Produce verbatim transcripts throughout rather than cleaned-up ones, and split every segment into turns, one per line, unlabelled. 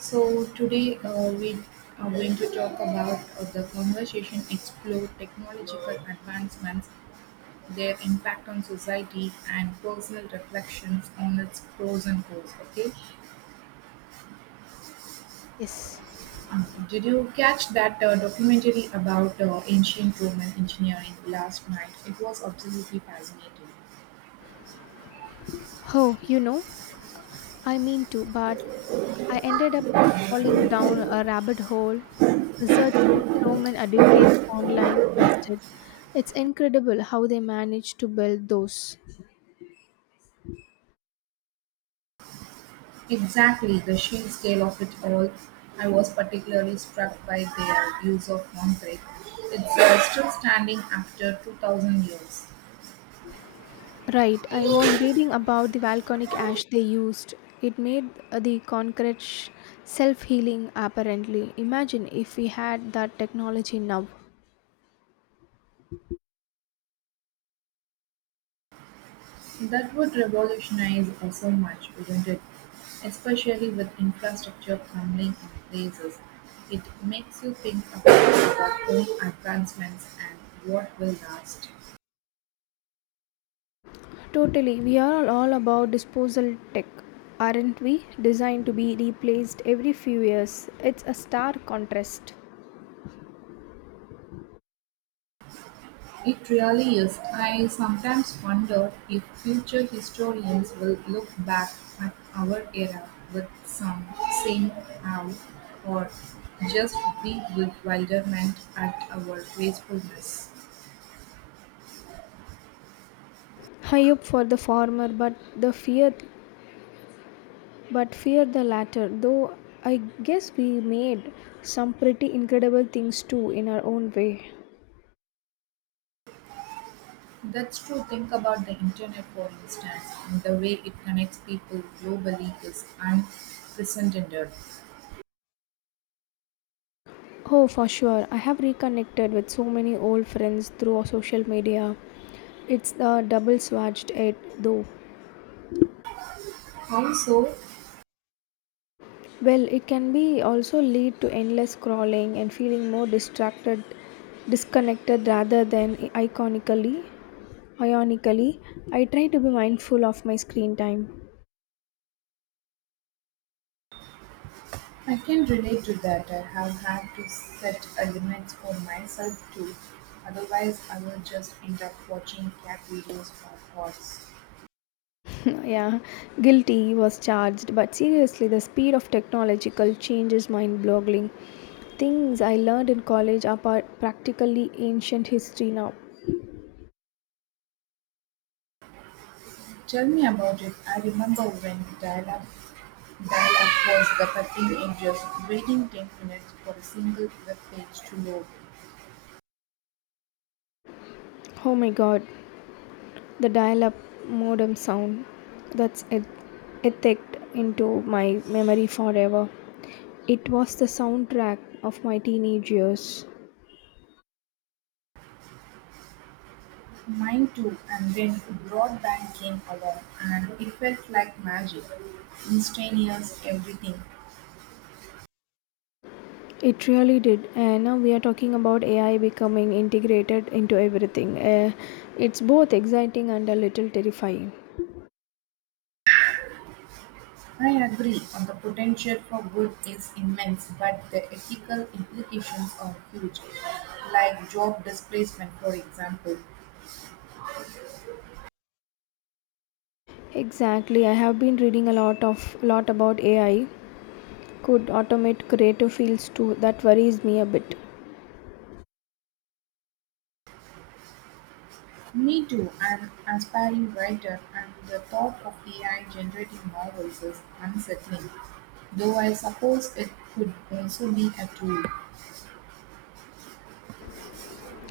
So today uh, we are going to talk about uh, the conversation explore technological advancements, their impact on society, and personal reflections on its pros and cons. Okay,
Yes.
uh, did you catch that uh, documentary about uh, ancient Roman engineering last night? It was absolutely fascinating.
Oh, you know, I mean to, but I ended up falling down a rabbit hole researching Roman educates online instead. It's incredible how they managed to build those.
Exactly, the sheer scale of it all. I was particularly struck by their use of concrete. It's uh, still standing after two thousand years.
Right, I was reading about the volcanic ash they used. It made uh, the concrete self healing apparently. Imagine if we had that technology now.
That would revolutionize uh, so much, wouldn't it? Especially with infrastructure crumbling in places. It makes you think about, about home advancements and what will last.
Totally, we are all about disposal tech, aren't we? Designed to be replaced every few years. It's a stark contrast.
It really is. I sometimes wonder if future historians will look back at our era with some same awe or just be bewilderment at our wastefulness.
High up for the former, but the fear, but fear the latter. Though I guess we made some pretty incredible things too in our own way.
That's true. Think about the internet, for instance, and the way it connects people globally is unprecedented.
Oh, for sure. I have reconnected with so many old friends through social media. It's a double-edged sword, though.
How so?
Well, it can be also lead to endless scrolling and feeling more distracted, disconnected rather than iconically, ionically. I try to be mindful of my screen time.
I can relate to that. I have had to set a limits for myself too. Otherwise, I will just end up watching cat videos for hours.
yeah, guilty was charged, but seriously, the speed of technological change is mind-boggling. Things I learned in college are par- practically ancient history now.
Tell me about it. I remember when dial-up dial-up was the thirteen ages, waiting ten minutes for a single web page to load.
Oh my god. The dial up modem sound that's et- etched into my memory forever. It was the soundtrack of my teenage years.
Mine too, and then broadband came along, and it felt like magic, instantaneous everything.
It really did. And now we are talking about A I becoming integrated into everything. Uh, it's both exciting and a little terrifying.
I agree on the potential for good is immense, but the ethical implications are huge, like job displacement, for example.
Exactly. I have been reading a lot of lot about A I could automate creative fields too. That worries me a bit.
Me too, an aspiring writer, and the thought of A I generating novels is unsettling, though I suppose it could also be a tool.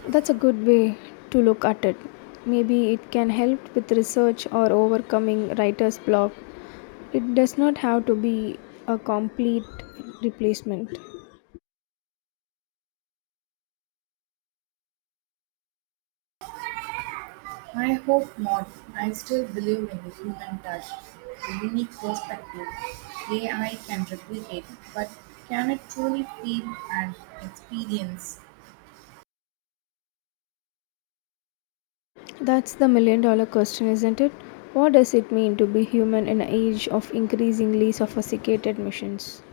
That's a good way to look at it. Maybe it can help with research or overcoming writer's block. It does not have to be a complete replacement.
I hope not. I still believe in the human touch, the unique perspective A I can replicate, but can it truly feel and experience?
That's the million dollar question, isn't it? What does it mean to be human in an age of increasingly sophisticated machines?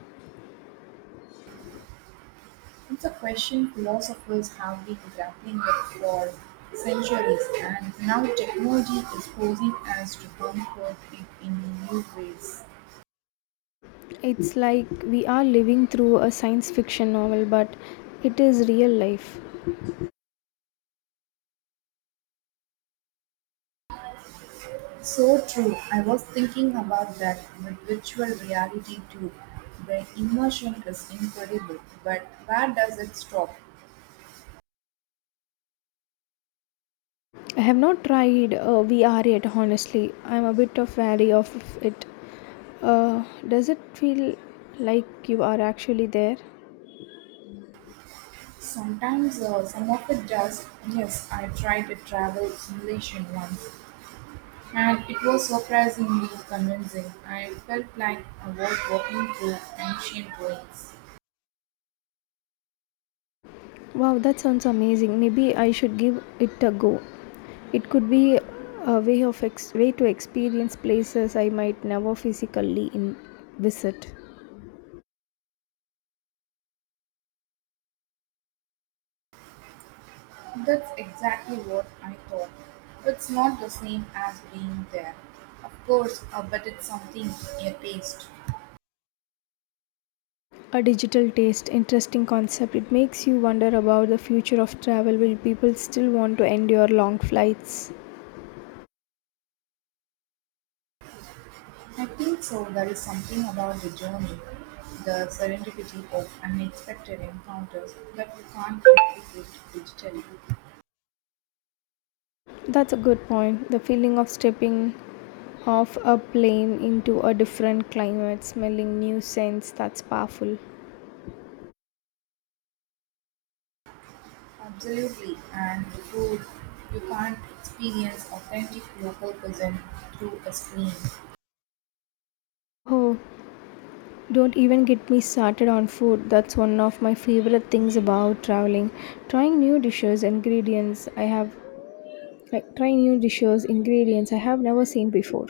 It's a question philosophers have been grappling with for centuries, and now technology is forcing us to comfort it in new ways.
It's like we are living through a science fiction novel, but it is real life.
So true. I was thinking about that with virtual reality too. The immersion is incredible, but where does it stop?
I have not tried uh, V R yet, honestly. I'm a bit of wary of it. Uh, does it feel like you are actually there?
Sometimes uh, some of it does. Yes, I tried a travel simulation once and it was surprisingly convincing. I felt like I was walking through ancient ruins.
Wow, that sounds amazing. Maybe I should give it a go. It could be a way of ex- way to experience places I might never physically in- visit.
That's exactly what I thought. It's not the same as being there. Of course, uh, but it's something a taste.
A digital taste, interesting concept. It makes you wonder about the future of travel. Will people still want to endure long flights?
I think so. There is something about the journey, the serendipity of unexpected encounters that you can't replicate digitally.
That's a good point. The feeling of stepping off a plane into a different climate, smelling new scents, that's powerful.
Absolutely, and the food you can't experience authentic local cuisine through a screen.
Oh, don't even get me started on food. That's one of my favorite things about traveling. Trying new dishes, ingredients I have like trying new dishes, ingredients I have never seen before.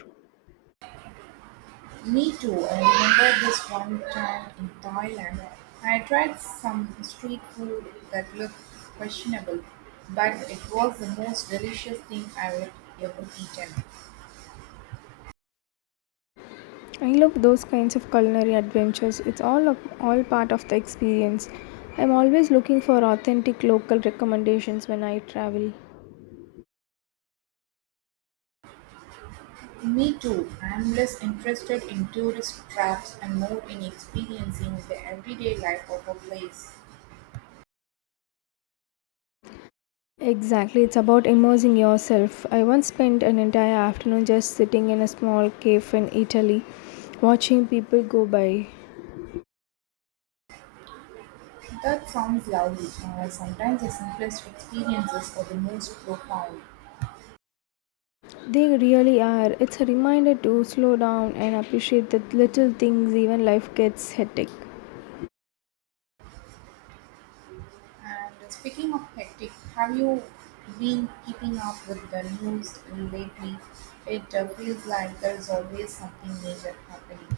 Me too. I remember this one time in Thailand. I tried some street food that looked questionable, but it was the most delicious thing I had ever eaten.
I love those kinds of culinary adventures. It's all of, all part of the experience. I'm always looking for authentic local recommendations when I travel.
Me too. I'm less interested in tourist traps and more in experiencing the everyday life of a place.
Exactly, it's about immersing yourself. I once spent an entire afternoon just sitting in a small cave in Italy, watching people go by.
That sounds lovely. Uh, sometimes the simplest experiences are the most profound.
They really are. It's a reminder to slow down and appreciate the little things, even life gets hectic.
And speaking of hectic, have you been keeping up with the news lately? It uh, feels like there's always something major happening.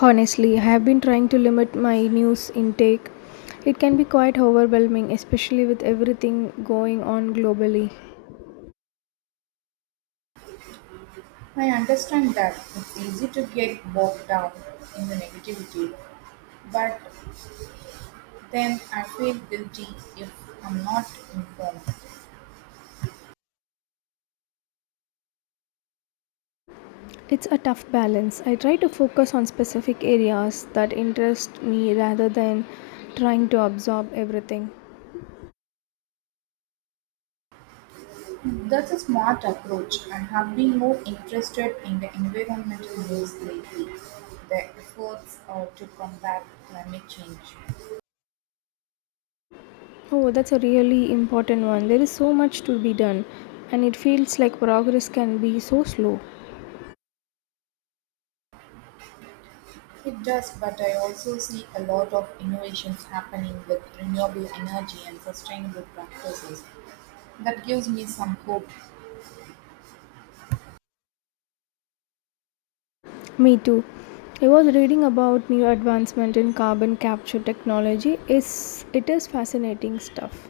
Honestly, I have been trying to limit my news intake. It can be quite overwhelming, especially with everything going on globally.
I understand that it's easy to get bogged down in the negativity, but then I feel guilty if I'm not informed.
It's a tough balance. I try to focus on specific areas that interest me rather than trying to absorb everything.
That's a smart approach. I have been more interested in the environmental news lately, the efforts uh, to combat climate change.
Oh, that's a really important one. There is so much to be done, and it feels like progress can be so slow.
It does, but I also see a lot of innovations happening with renewable energy and sustainable practices. That gives me some hope.
Me too. I was reading about new advancement in carbon capture technology. Is it is fascinating stuff.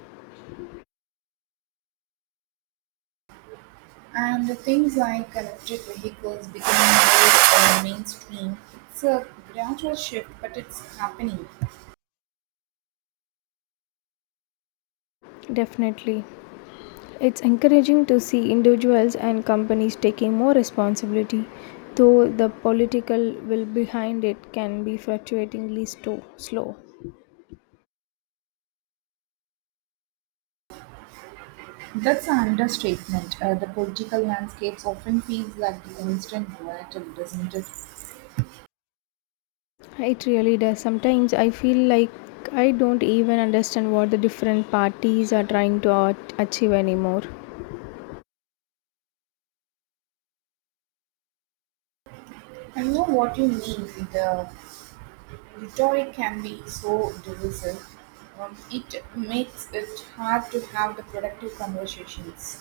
And things like electric vehicles becoming more uh, mainstream. It's a gradual shift, but it's happening.
Definitely. It's encouraging to see individuals and companies taking more responsibility, though the political will behind it can be frustratingly sto- slow.
That's an understatement. Uh, the political landscapes often feels like the constant battle, doesn't it?
It really does. Sometimes I feel like I don't even understand what the different parties are trying to at- achieve anymore.
I know what you mean. The rhetoric can be so divisive. Um, it makes it hard to have the productive conversations.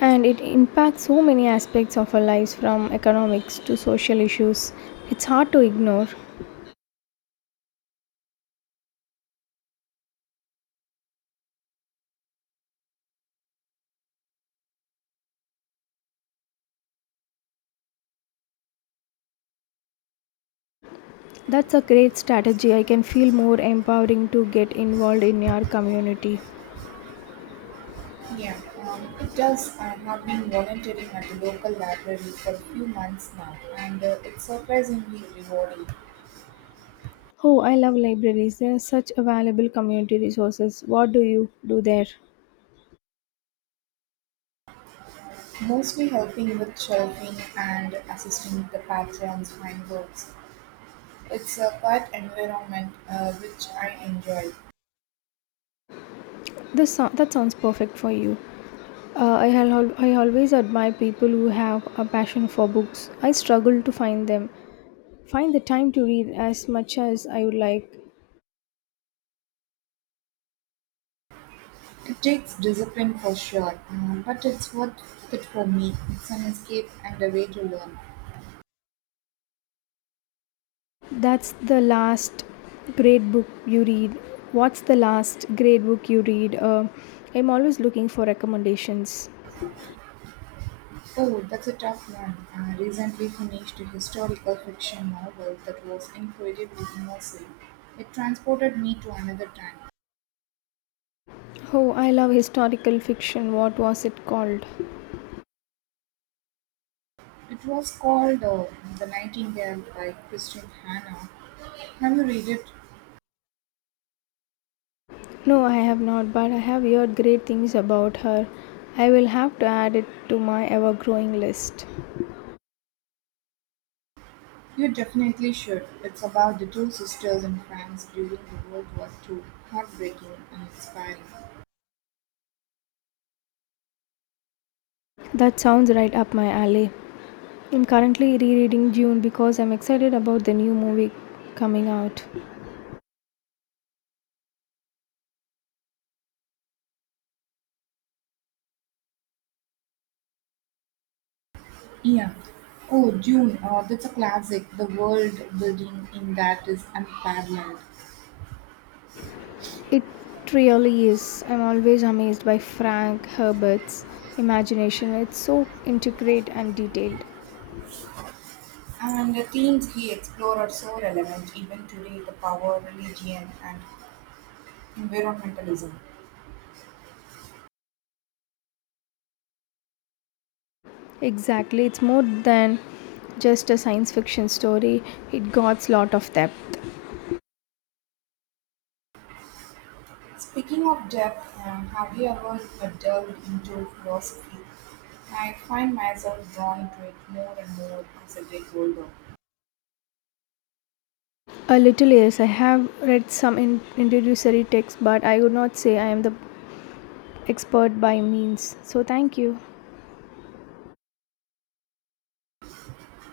And it impacts so many aspects of our lives from economics to social issues. It's hard to ignore. That's a great strategy. I can feel more empowering to get involved in your community.
Yeah, um, it does. I have been volunteering at the local library for a few months now, and uh, it's surprisingly rewarding.
Oh, I love libraries. They are such a valuable community resources. What do you do there?
Mostly helping with shelving and assisting the patrons find books. It's a quiet environment, uh, which I enjoy.
This so- that sounds perfect for you. Uh, I, al- I always admire people who have a passion for books. I struggle to find them, find the time to read as much as I would like.
It takes discipline for sure, uh, but it's worth it for me. It's an escape and a way to learn.
That's the last great book you read. What's the last great book you read? Uh, I'm always looking for recommendations.
Oh, that's a tough one. I recently finished a historical fiction novel that was incredibly immersive. It transported me to another time.
Oh, I love historical fiction. What was it called?
It was called uh, The Nightingale by Christian Hannah. Have you read it?
No, I have not, but I have heard great things about her. I will have to add it to my ever growing list.
You definitely should. It's about the two sisters in France during the World War two. Heartbreaking and inspiring.
That sounds right up my alley. I'm currently rereading Dune because I'm excited about the new movie coming out.
Yeah. Oh, Dune, uh, that's a classic. The world building in that is unparalleled.
It really is. I'm always amazed by Frank Herbert's imagination. It's so intricate and detailed.
And the themes he explored are so relevant even today the power, religion, and environmentalism.
Exactly, it's more than just a science fiction story, it got a lot of depth.
Speaking of depth, um, have you ever delved into philosophy? I find myself drawn to it more and more as I get older.
A little, yes. I have read some in- introductory texts, but I would not say I am the expert by means. So, thank you.